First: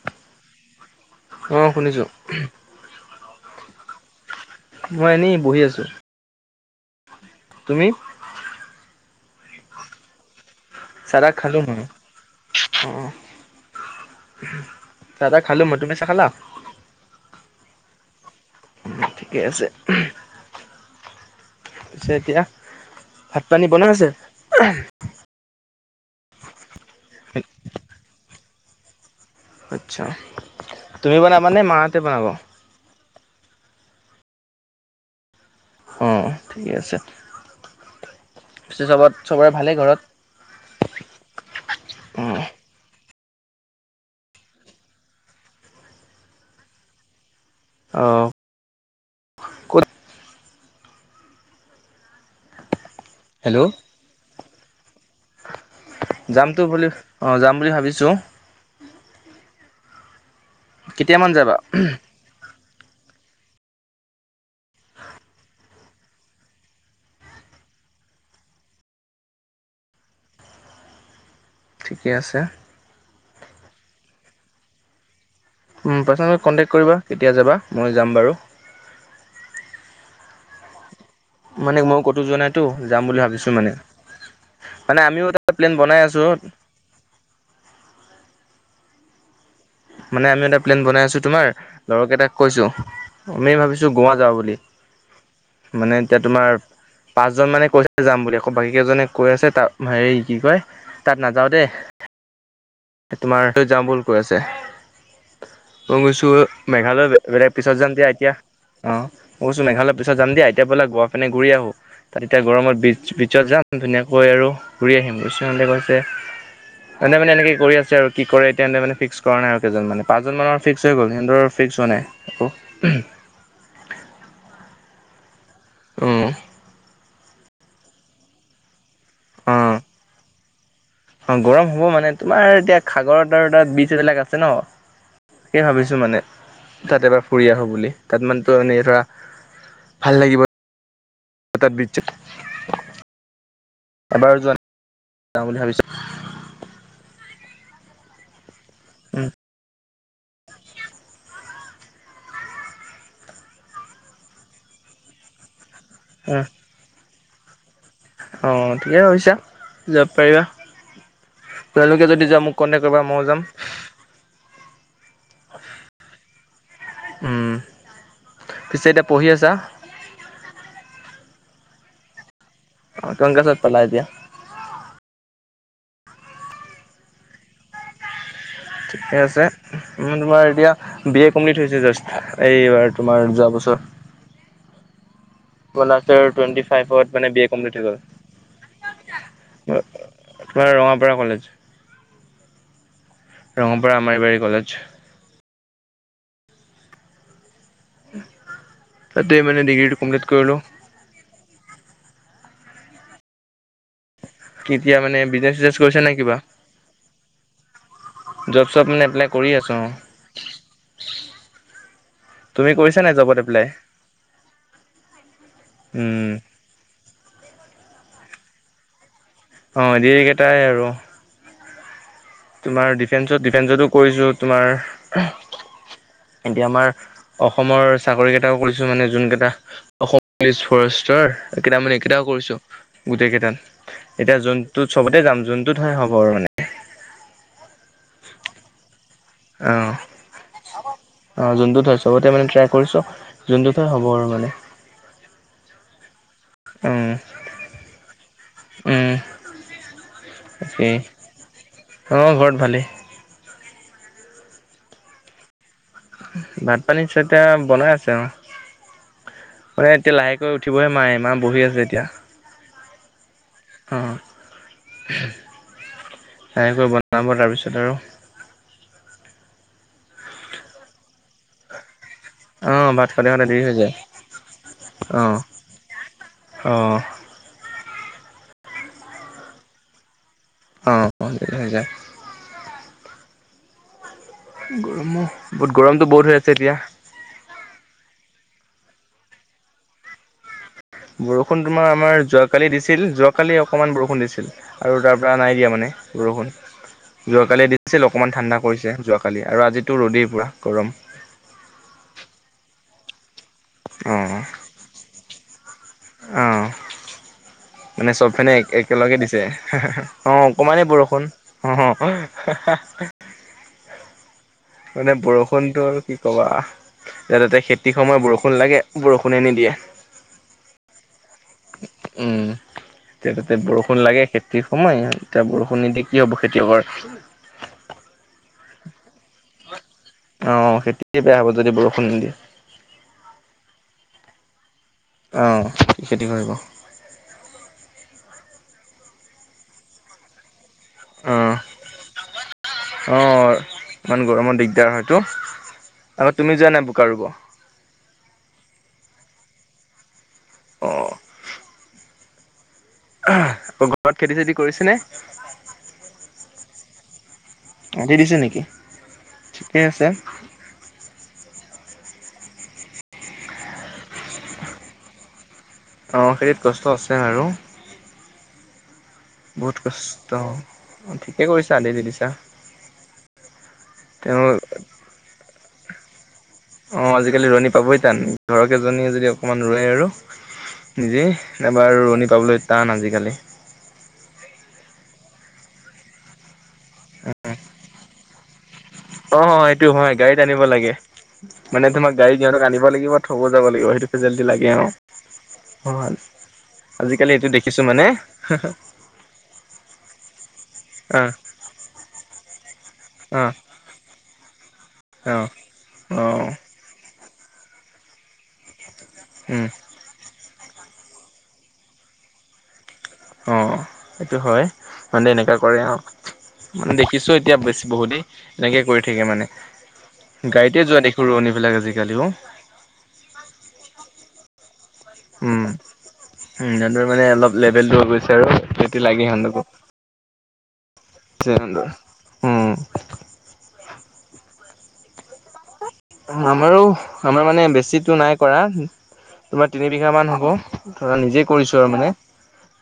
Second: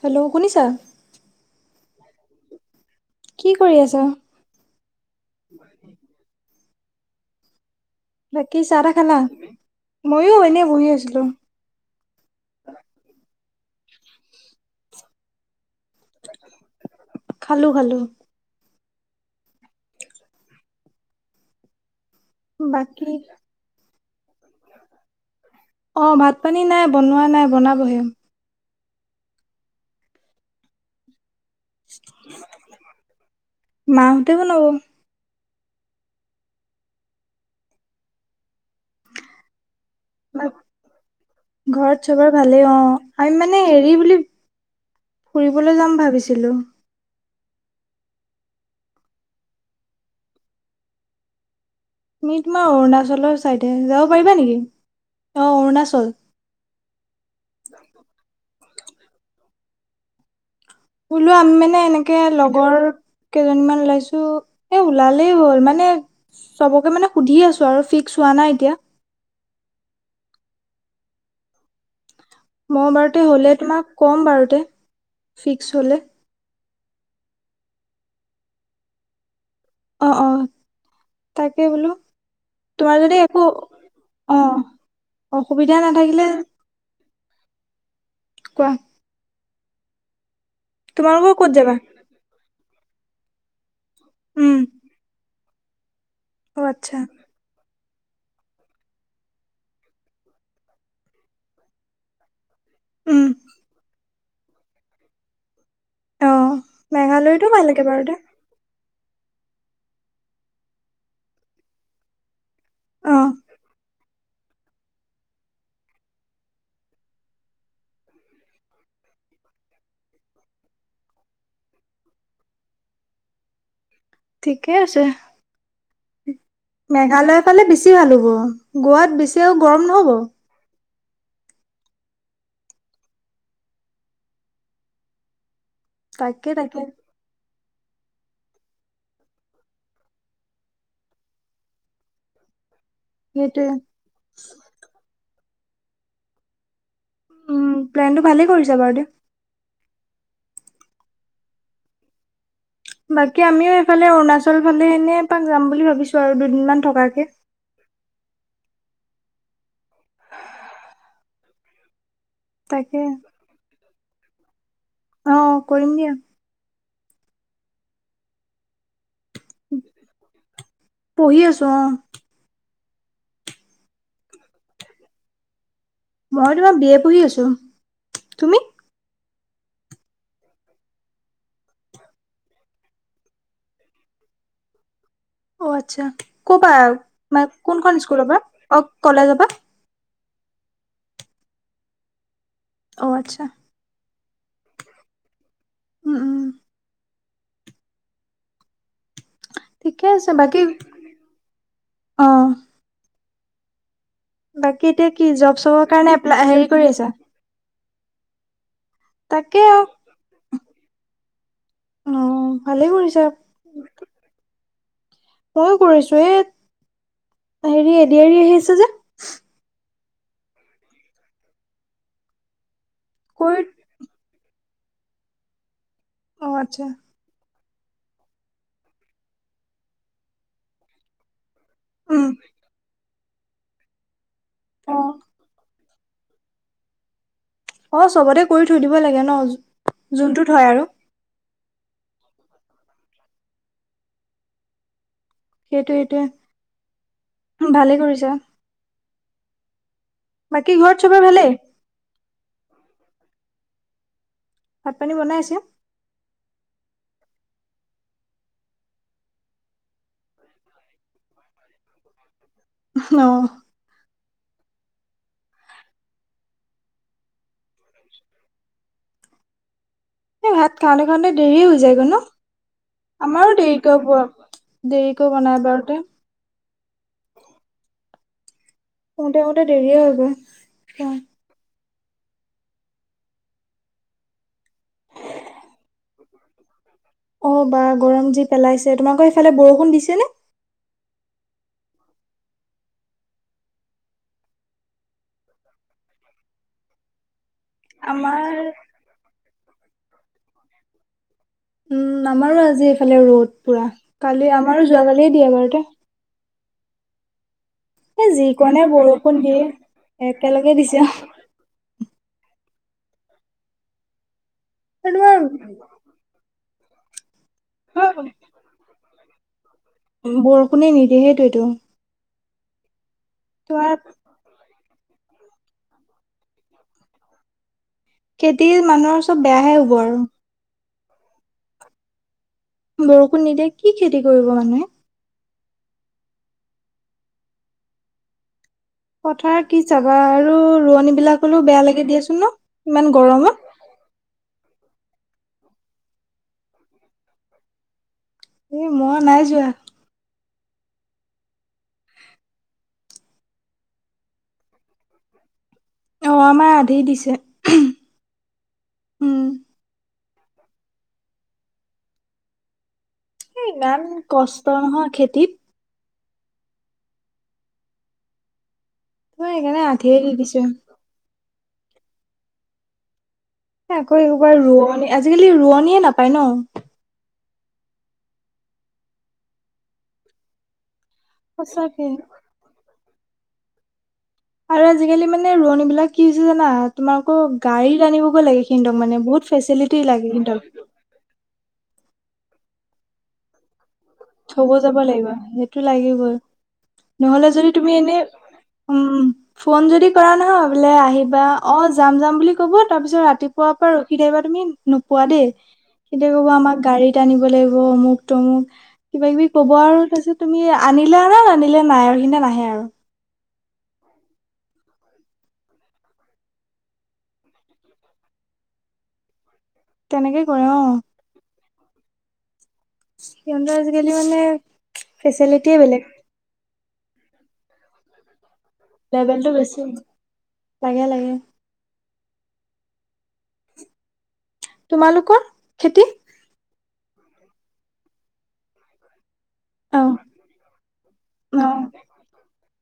Hello, শুনিছা? অ', শুনিছো। কি কৰি আছা? মই এনেই বহি আছো। তুমি? বাকী চাহ- তাহ খালা? মইওঁ এনে বহি আছো। চাহ-তাহ খালো হয়। অ', চাহ-তাহ খালো মই। তুমি চাহ খালা? খালো-খালো। ঠিকে আছে। পিছে এতিয়া। বাকী। ভাত পানী বনাই আছে। অ', ভাত পানী নাই বনোৱা নাই, বনাবহে। আচ্ছা, তুমি বনাবানে মাহঁতে বনাব। মাহঁতে বনাব। অ', ঠিকে আছে, চবত চবৰে ভালেই ঘৰত? ঘৰত চবৰে অ' ভালেই অ', আমি মানে হেৰি বুলি ফুৰিবলে যাম ভাবিছিলোঁ। অঁ তুমি তোমাৰ অৰুণাচলৰ হেল্ল' চাইডে যাব পাৰিবা নেকি? অ', অৰুণাচল যামতো বুলি, অঁ যাম বুলি ভাবিছোঁ। কেতিয়ামান বোলো আমি যাবা মানে এনেকে এনেকে লগৰ কেইজনীমান ওলাইছো এ ওলালেই হ'ল, মানে। চবকে মানে সুধি আছো আৰু ফিক্স হোৱা নাই এতিয়া। ঠিকে আছে। মই বাৰুতে হ'লে তোমাক ক'ম বাৰুতে। ফিক্স হলে পাৰ্চনেল কণ্টেক্ট কৰিবা কেতিয়া যাবা মই যাম বাৰু। অঁ', অঁ মানে মই ক'তো যোৱা নাইতো তোমাৰ যাম যদি বুলি একো ভাবিছো মানে। অ মানে আমিও এটা প্লেন অসুবিধা বনাই আছো। নাথাকিলে কোৱা? মানে আমি এটা প্লেন বনাই আছো, তোমালোকৰ তোমাৰ ক'ত যাবা লগৰকেইটাক কৈছো। আমি ভাবিছো গুৱা যাওঁ বুলি, উম মানে এতিয়া তোমাৰ অ আচ্ছা পাছ এজন মানে কৈছে যাম বুলি, আকৌ বাকী কেইজনে কৈ আছে তা হেৰি কি কয় তাত নাযাওঁ দে। উম তোমাৰৈ যাওঁ বল কৈ আছে। মই অ কৈছো মেঘালয় মেঘালয়তো বেলেগ ভাল পিছত লাগে যাম বাৰু দিয়া, দে এতিয়া। অ', কৈছো মেঘালয়ৰ পিছত যাম দিয়া, এতিয়া বলা গুৱা পিনে ঘূৰি আহো। তাত এতিয়া গৰমত বীচ অ বীচত যাম ধুনীয়াকৈ- গৈ আৰু ঘূৰি আহিম, ইচোহঁতে কৈছে মানে মানে এনেকৈ কৰি আছে আৰু কি কৰে এতিয়া মানে ফিক্স কৰা নাই আৰু কেইজন মানে পাঁচজন মানৰ ফিক্স হৈ গল সিহতৰ ফিক্স হোৱা নাই। আকৌ [unintelligible] ঠিকে আছে, উম। মেঘালয় ফালে বেছি ভাল হ'ব। গুৱাত বেছি আৰু গৰম নহ'ব। অঁ ', গৰম হ'ব মানে তোমাৰ এতিয়া সাগৰৰ তাৰ বীজ এইবিলাক আছে ন। তাকে ভাবিছো মানে তাকে তাকে তাত এবাৰ- বঢ়িয়া হ'ব বুলি, তাত মানে এই ধৰা ভাল লাগিব। তাত বিচ সেইটোৱে। এবাৰ যোৱা যাওঁ বুলি ভাবিছো। অঁ প্লেনটো ভালেই কৰিছা বাৰু। উম বাকী আমিও এইফালে অৰুণাচল ফালে এনে এপাক যাম বুলি ভাবিছো আৰু উম, দুদিনমান থকাকে। অ ঠিকে কৈছা যাব পাৰিবা, তোমালোকে যদি যোৱা মোক- কন্টেক তাকে কৰিবা মইয়ো যাম। অ কৰিম দে। উম পিছে এতিয়া পঢ়ি আছা। পঢ়ি আছো অঁ। অঁ কিমান ক্লাছ পালা এতিয়া? মই তোমাৰ বি এ পঢ়ি আছো, তুমি? ঠিকে আছে। মানে তোমাৰ এতিয়া বি এ কমপ্লিট হৈছে জাষ্ট এইবাৰ তোমাৰ যোৱা বছৰ। অ আচ্ছা পলাশৰ টোয়েনটি ক'পা ফাইভত মানে বি এ কমপ্লিট হৈ কোনখন গল। স্কুলৰ পৰা অ কলেজৰ পৰা আপোনাৰ ৰঙাপাৰা কলেজ। অঁ আচ্ছা। ৰঙাপাৰা আমৰবাৰী কলেজ। উম উম। তাতে মানে ডিগ্ৰীটো ঠিকে কমপ্লিট আছে বাকী কৰিলোঁ। অ। কি বাকী এতিয়া মানে জব বিজনেচ-চিজনেচ চবৰ কৰিছা কাৰণে নে কিবা? এপ্লাই হেৰি কৰি আছা জব-চব মানে এপ্লাই কৰি তাকে আছোঁ আৰু। অ। অ তুমি কৰিছা নাই জবত এপ্লাই? মই কৰিছো এ উম হেৰি এদিয়েৰি আহি আছে যে। অ এদিয়েৰি কেইটাই আৰু। তোমাৰ কৰি ডিফেন্সত-ডিফেন্সতো কৰিছো তোমাৰ, অ এতিয়া আচ্ছা আমাৰ অসমৰ চাকৰি কেইটাও কৰিছো মানে যোন কেইটা অসম পুলিচ ফৰেষ্টৰ কেইটামান এই কেইটাও উম কৰিছো গোটেই কেইটাত এতিয়া যোনটোত অ চবতে যাম যোনটোত নহয় হ'ব আৰু মানে। অ চবতে কৰি থৈ দিব লাগে ন অহ। যোনটোত হয় আৰু অহ, যোনটোত হয় চবতে মানে ট্ৰাই কৰিছো যোনটোত হয় হ'ব আৰু মানে। উম সেইটো-সেইটোৱে ভালেই কৰিছা। উম, বাকী ঘৰত চবৰে ভালেই [unintelligible] অ ঘৰত ভালেই। ভাত-পানী বনাই আছে? ভাত-পানী [unintelligible] বনাই আছে অ। অ এতিয়া লাহেকৈ উঠিবহে মায়ে, মা বহি আছে এতিয়া। অহ। অ, এনেকৈ বনাব তাৰপিছত আৰু এই ভাত খাওঁতে-খাওঁতে দেৰিয়ে হৈ যায় গৈ ন? অ', ভাত খাওঁতে খাওঁতে আমাৰো দেৰি হৈ যায় দেৰিকে বোৱা দেৰিকৈ বনাই [unintelligible] অহ। শুওঁতে-শুওঁতে দেৰিয়ে হয় গৈ। অ। [unintelligible] গৰমো বহুত গৰমটো বহুত হৈ আছে এতিয়া। অ বা গৰম যি পেলাইছে। তোমালোকৰ সেইফালে বৰষুণ দিছেনে? বৰষুণ তোমাৰ আমাৰ যোৱাকালি দিছিল। যোৱাকালি অকমান বৰষুণ দিছিল। আৰু তাৰ পৰা নাই দিয়া মানে বৰষুণ, যোৱা কালি দি ছিল অকমান আমাৰ ঠাণ্ডা কৰিছে যোৱাকালি আৰু আজিতো ৰ'দেই পুৰা গৰম। উম আমাৰো আজি এইফালে ৰ'দ পুৰা, কালি আমাৰো যোৱাকালিয়ে দিয়া [unintelligible] অহ। মানে এ চব ফেনে এক যিকণে একেলগে বৰষুণ দিছে। দিয়ে হে-হে-হে, অ একেলগে অকমানেই দিছে বৰষুণ। অহ অহ, হাঁ হাঁ। মানে তোমাৰ বৰষুণটো আৰু কি কবা। ইয়াত তাতে খেতিৰ সময়ত বৰষুণ লাগে বৰষুণে নিদিয়ে। বৰষুণে নিদিয়ে সেইটোৱেই টো। উম, এতিয়া তাতে বৰষুণ লাগে খে তিৰ সময় এতিয়া বৰষুণ নিদি কি হ'ব খেতিয়েকৰ? খেতিৰ মানুহৰ চব বেয়াহে হ'ব আৰু। অহ, খেতিয়ে বেয়া হ'ব যদি বৰষুণ নিদিয়ে। বৰষুণ নিদিয়ে কি খেতি কৰিব মানুহে? অহ [unintelligible] খেতি কৰিব। পথাৰ কি চাবা আৰু ৰোৱনী অ বিলাকৰ লৈও বেয়া লাগে দিয়াচোন ন, ইমান অ গৰমত। ইমান গৰমৰ দিগদাৰ হয়তো। আকৌ তুমি যোৱা নাই বোকা ৰুব? এই মই নাই যোৱা। অ'। [inaudible] [unintelligible] ঘৰত খেতি চেতি কৰিছে নে। অহ আমাৰ আধি দিছে। আধি দিছে নেকি? উম ঠিকেই আছে। ইমান কষ্ট নহয় খেতিত। অ', খেতিত কষ্ট আছে আৰু। মই বহুত সেইকাৰণে আধিয়ে কষ্ট দি দিছো। অ', ঠিকে কৰিছা আধি দি দিছা। আকৌ তেওঁ এইবাৰ ৰোৱনী আজিকালি ৰোৱনীয়ে নাপায় ন। অ', আজিকালি ৰোৱনী পাবই টান, ঘৰৰ কেইজনীয়ে যদি অকণমান ৰোৱে আৰু নিজেই। আমাৰ সঁচাকে ৰোৱনী পাবলৈ টান আজিকালি। আৰু আজিকালি মানে ৰোৱনী বিলাক কি হৈছে জানা, তোমাৰ আকৌ গাড়ীত আনিবগৈ লাগে। কিন্তু মানে অ বহুত সেইটো ফেচিলিটি হয় লাগে গাড়ীত আনিব সিহঁতক। লাগে মানে তোমাৰ গাড়ীত সিহঁতক আনিব লাগিব, থ'বও যাব লাগিব সেইটো ফেচিলিটি থ'ব লাগে অ যাব লাগিব সেইটো অ লাগিবৈ। আজিকালি নহ'লে এইটো যদি দেখিছো তুমি মানে এনে উম, ফোন যদি কৰা নহয় বোলে অ আহিবা অ', যাম- যাম বুলি ক'ব তাৰপিছত অ ৰাতিপুৱাৰ পৰা ৰখি থাকিবা তুমি নোপোৱা অ দেই। অ সিহঁতি ক'ব আমাক গাড়ীত আনিব লাগিব অমুক তমুক, কিবা কিবি উম কব আৰু তাৰপিছত তুমি আনিলে আনা নানিলে নাই আৰু সিদিনা নাহে আৰু। অ', সেইটো হয়, মানে এনেকুৱা কৰে আৰু। মানে দেখিছো এতিয়া বেছি বহুতেই, এনেকে কৰি থাকে মানে। তেনেকে কৰে অ গাড়ীতে যোৱা দেখো ৰোৱনী বিলাক আজিকালিও। সিহঁতে আজি কালি মানে উম, উম, ফেচিলিটিয়ে বেলেগ সিহঁতৰ মানে অলপ লেভেল দিব বিচাৰে লেভেলটো বেছি, লাগে- লাগে। [unintelligible] উম তোমালোকৰ খেতি আমাৰো আমাৰ মানে বেছিটো নাই কৰা তোমাৰ তিনি অ বিঘা মান হ'ব, ধৰা নিজে অ কৰিছো আৰু মানে।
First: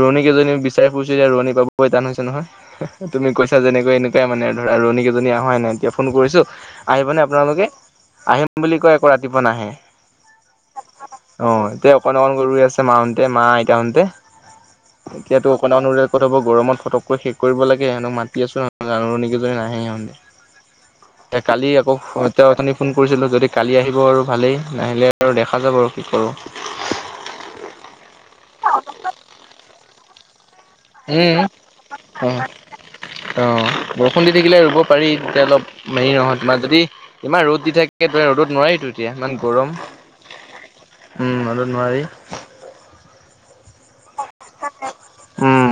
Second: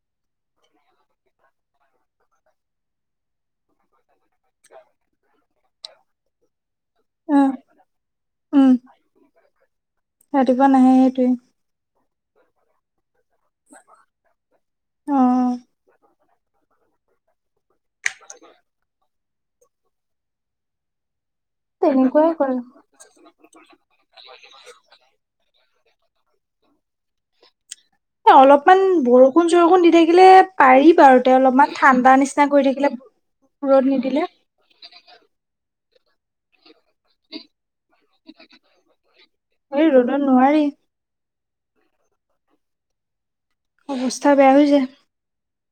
ৰোৱনী কেইজনী বিচাৰি ফুৰিছো এতিয়া ৰোৱনী পাবই টান হৈছে নহয়, তুমি কৈছা যেনেকৈ এনেক মানে ধৰা ৰোৱনী কেইজনী অহাই নাই, এতিয়া ফোন কৰিছোঁ আহিব নে অ আপোনালোকে। আহোম উম বুলি কৈ আকৌ ৰাতিপুৱা নাহে। ৰাতিপুৱা নাহে সেইটোৱে অ', এতিয়া অকণ- অকণকে ৰুই আছে মাহতে মা আইতাহতে, অ এতিয়াতো অকণ- অকণ ত হ'ব গৰমত ফতককৈ শেষ কৰিব লাগে, সিহঁতক মাতি আছো ৰোৱনী কেইজনী নাহে সিহঁতে। এ কালি আকৌ তেনেকুৱাই কৰে [unintelligible] ফোন কৰিছিলোঁ যদি কালি আহিব আৰু ভালেই, নাহিলে আৰু দেখা যাব আৰু কি কৰোঁ। অলপমান বৰষুণ চৰষুণ দি থাকিলে পাৰি বাৰু তে উম। অলপমান ঠাণ্ডা নিচিনা কৰি থাকিলে অ', ৰ'দ নিদিলে। [unintelligible] থাকিলে ৰুব পাৰি তেতিয়া অলপ হেৰি নহয় তোমাৰ যদি ইমান ৰ'দ দি থাক ৰ'দত নোৱাৰি টো এতিয়া ইমান গৰম, এই ৰ'দত নোৱাৰি উম, ৰ'দত নোৱাৰি। অৱস্থা বেয়া হৈ যায়। উম।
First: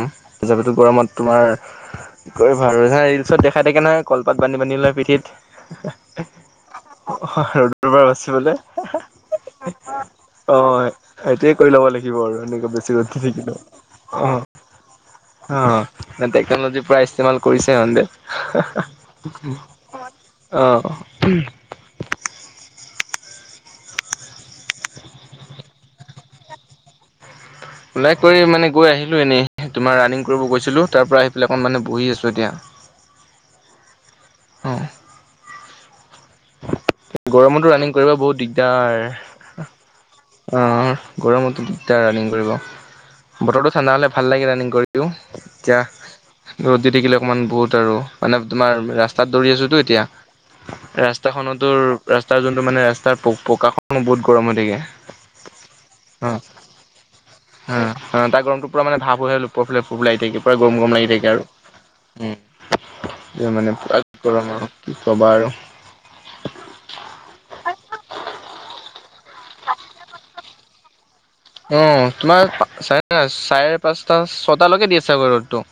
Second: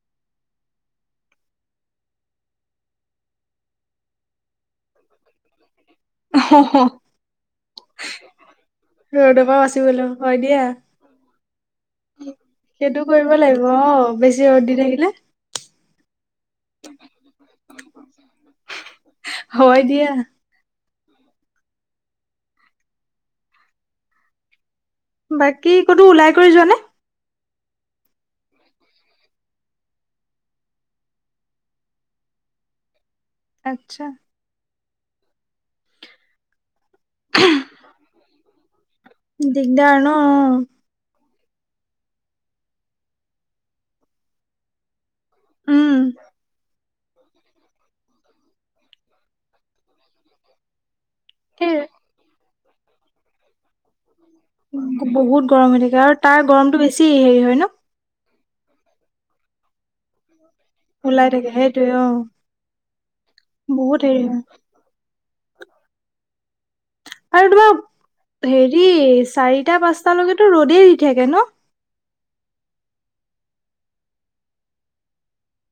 [unintelligible] গৰমত তোমাৰ [unintelligible] নহয় ৰিলচত দেখাই থাকে নহয় কলপাত বান্ধি-বান্ধি লয় পিঠিত। [unintelligible] অ', ৰ'দৰ পৰাৰ বাচিবলে, অ', ৰ'দৰ পৰা বাচিবলৈ দিয়া হয়। সেইটোয়ে কৰি ল'ব লাগিব আৰু এনেকুৱা বেছি সেইটো ৰ'দ দি কৰিব থাকিলে, লাগিব অ অ'। বেছি ৰ'দ দি থাকিলে। অ', [unintelligible] টেকনলজি পুৰা ইস্তেমাল কৰিছে ইহঁতে। হয় দিয়া অ'। বাকী ক'তো ওলাই কৰি যোৱা নে। ওলাই কৰি মানে গৈ আহিলোঁ এনেই তোমাৰ ৰানিং কৰিব গৈছিলোঁ তাৰপৰা আহি পেলাই অকণ মানে বহি আছোঁ এতিয়া। আচ্ছা। অঁ গৰমতো ৰাণিং কৰিব বহুত দিগদাৰ, দিগদাৰ ন অঁহ গৰমতো দিগদাৰ ৰানিং কৰিব বতৰটো ঠাণ্ডা হ'লে ভাল লাগে ৰানিং কৰিও। এইচ্ছা উম ৰ'দ [unintelligible] থাকিলে অকণমান বহুত আৰু মানে তোমাৰ ৰাস্তাত দৌৰি আছোতো এতিয়া, ৰা- ৰাস্তাখনটো সেই ৰাস্তা যোনটো মানে ৰাস্তা প পকা- বহুত গৰম হয় থাকে, বহুত গৰম হৈ থাকে আৰু হ তাৰ গৰমটো বেছি হেৰি হয় ন অঁ তা গৰম টো পৰা মানে ভাৱ হৈ হৈ ওপৰফালে ফুৰিবলে আহি থাকিব। পৰা গৰম গৰম লাগি থাকে ওলাই আৰু সেইটোৱে অ উ মানে বহুত হেৰি হয় গৰম আৰু- কি ক'বা আৰু- আৰু তোমাৰ হেৰি চাৰিটা পাঁচটালৈকেতো ৰ'দেই দি থাকে ন। অ তোমাৰ চাৰে চাৰে পাঁচটা ছটালৈকে দি আছে বাৰু ৰ'দটো।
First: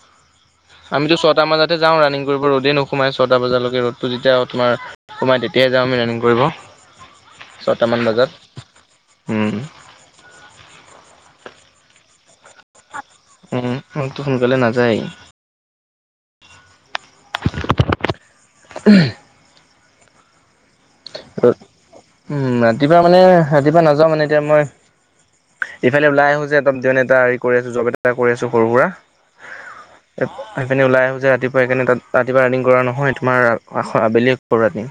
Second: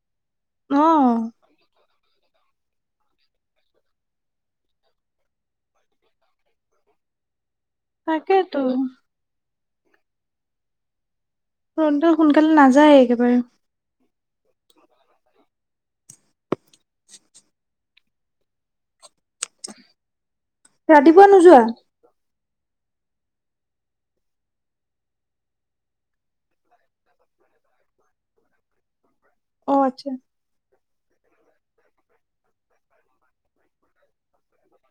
আমিতো অ', ছটা বজাতে যাওঁ ৰানিং কৰিব ৰ'দেই নোসোমাই ছটা বজালৈকে ৰ'দতটো যেতিয়া তোমাৰ- সোমাই তেতিয়াই যাওঁ আমি ৰানিং কৰিব, ছয়টামান বজাত- তাকেতো ৰ'দ ডাল সোনকালে নাযায় একেবাৰে- ৰ'দ টো সোনকালে নাযায়। উম ৰাতিপুৱা নোযোৱা। উম ৰাতিপুৱা মানে ৰাতিপুৱা নাযাওঁ মানে এতিয়া মই- ইফালে ওলাই আহো যে এন এটা হেৰি কৰি আছো জব এটা কৰি আছো সৰু সুৰা। অ আচ্ছা। আহিপিনে ওলাই আহোঁ যে ৰাতিপুৱা সেইকাৰনে তাত ৰাতিপুৱা ৰানিং কৰা নহয় তোমাৰ আ আবেলি কৰোঁ ৰাণিং।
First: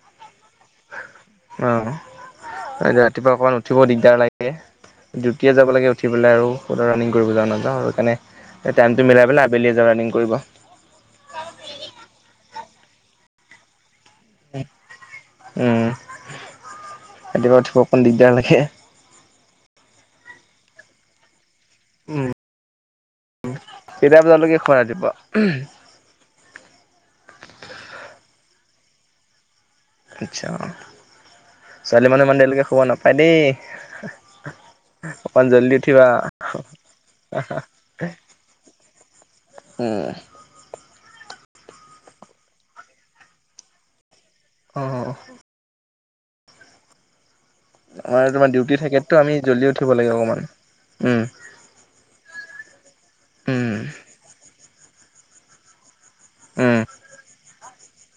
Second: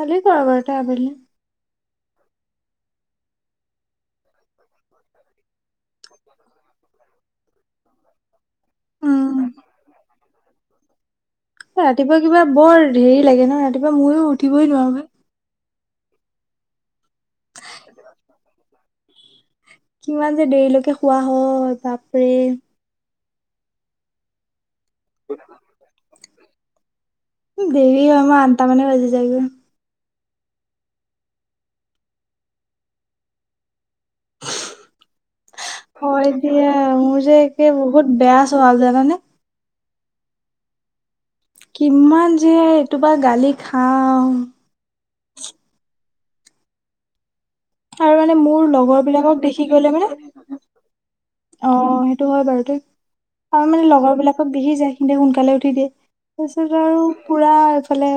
খালি কোৱাবাৰতা আবেলি। অ ৰাতিপুৱা অকমান উঠিব দিগদাৰ লাগে। ডিউটিয়ে যাব লাগে উঠি পেলাই আৰু কটা ৰাণনিং কৰিব যাওঁ নায়াওঁ সেইকাৰণে- টাইমটো মিলাই উম, পেলায় আবেলিয়ে যাওঁ ৰানিং কৰিব। ৰাতিপুৱা কিবা বৰ হেৰি লাগে ন ৰাতিপুৱা ময়ো উঠিবই নোৱাৰো। উম, ৰাতিপুৱা উঠিব অকমান দিগদাৰ লাগে। কিমান যে দেৰিলৈকে শুৱা হয়, উম, বাপৰে- কেইটা বজালৈকে শুৱা ৰাতিপুৱা উমহ- দেৰি হয় মই আঠটা মানে বাজি যায়গৈ। আচ্ছা, ছোৱালী মানুহ ইমান দেৰিলৈকে শুব নাপায় দেই অকমান জল্দি উঠিবা। হয় দিয়া মোৰ যে একে বহুত বেয়া চভাৱ জানানে। উম কিমান যে এইটো পা গালি খাও। অঁ আৰু আমাৰ মানে তোমাৰ মোৰ ডিউটি লগৰ থাকেতো আমি বিলাকক দেখি জল্দি উঠিব গলে মানে- লাগে অকমান। উম, অঁ সেইটো হয় বাৰু, তই আৰু উম, মানে লগৰ বিলাকক বিহি যায় সি সোনকালে উঠি দিয়ে। উম। তাৰপিছত আৰু পুৰা এইফালে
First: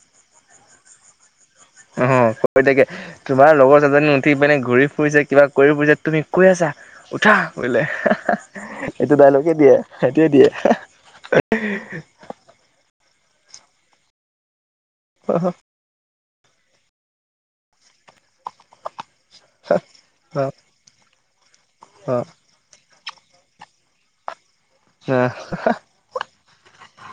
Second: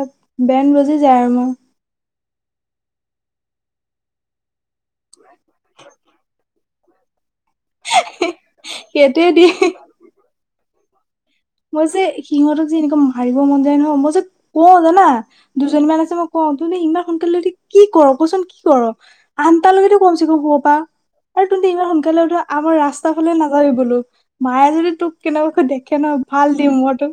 বেন বাজি যায় আৰু মোৰ- অ কৰি থাকে, তোমাৰ লগৰ গেজনী উঠি পিনে ঘূৰি ফুৰিছে কিবা কৰি ফুৰিছে তুমি কৈ আছা। উঠা বোলে এইটো ডাইলগে দিয়ে সেইটোৱে দিয়ে। মই যে সিহঁতক যে এনেকুৱা মাৰিব মন যায় নহয় মই যে কওঁ জানা অ দুজনীমান আছে মোক- ক তুমি ইমান সোনকালে কি কৰ কচোন কি কৰ আনটাৰ লগেতো কমচেকম শুব পাওঁ। আৰু তুমি ইমান সোনকালে উধা আমাৰ ৰাস্তা ফালে নাযায়ি বলো মায়ে যদি তোক অ কেনেকবাকৈ দেখে ন। ভাল দিম মইতো।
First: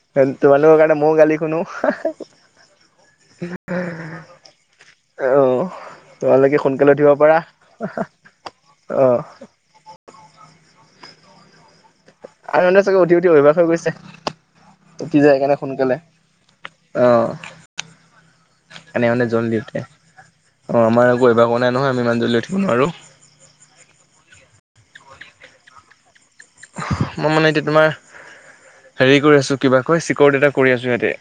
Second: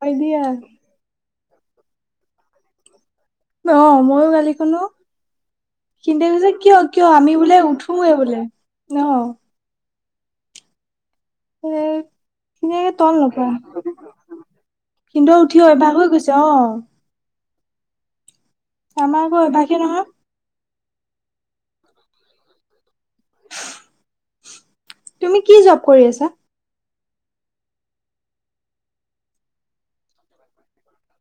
ভয় দিয়ে কাৰণে ম‌ইও গালি শুনো। অ ময়ো গালি শুনো। অ কিন্তে কৈছে তোমালোকে কিয় সোনকালে কিয় উঠিব আমি পাৰা বোলে উঠোৱে বোলে অ অহ [inaudible] আৰু মানে ধুনীয়াকে চাগে উঠি তল উঠি নপৰা অভ্যাস হৈ গৈছে সিন্দুৰ উঠি আহ ভাগ হৈ গৈছে অঁ। আহ এনে আমাৰ মানে আকৌ জ্বদি অভ্যাসে উঠে। নহয় অঁ আমাৰ আক অভ্যাস নাই নহয় আমি ইমান জলদি উঠিব নোৱাৰো। তুমি কি জব কৰি আছা? মই মানে এতিয়া তোমাৰ হেৰি কৰি আছো কিবা কৈ চিকৰিটি এটা কৰি আছো ইয়াতে।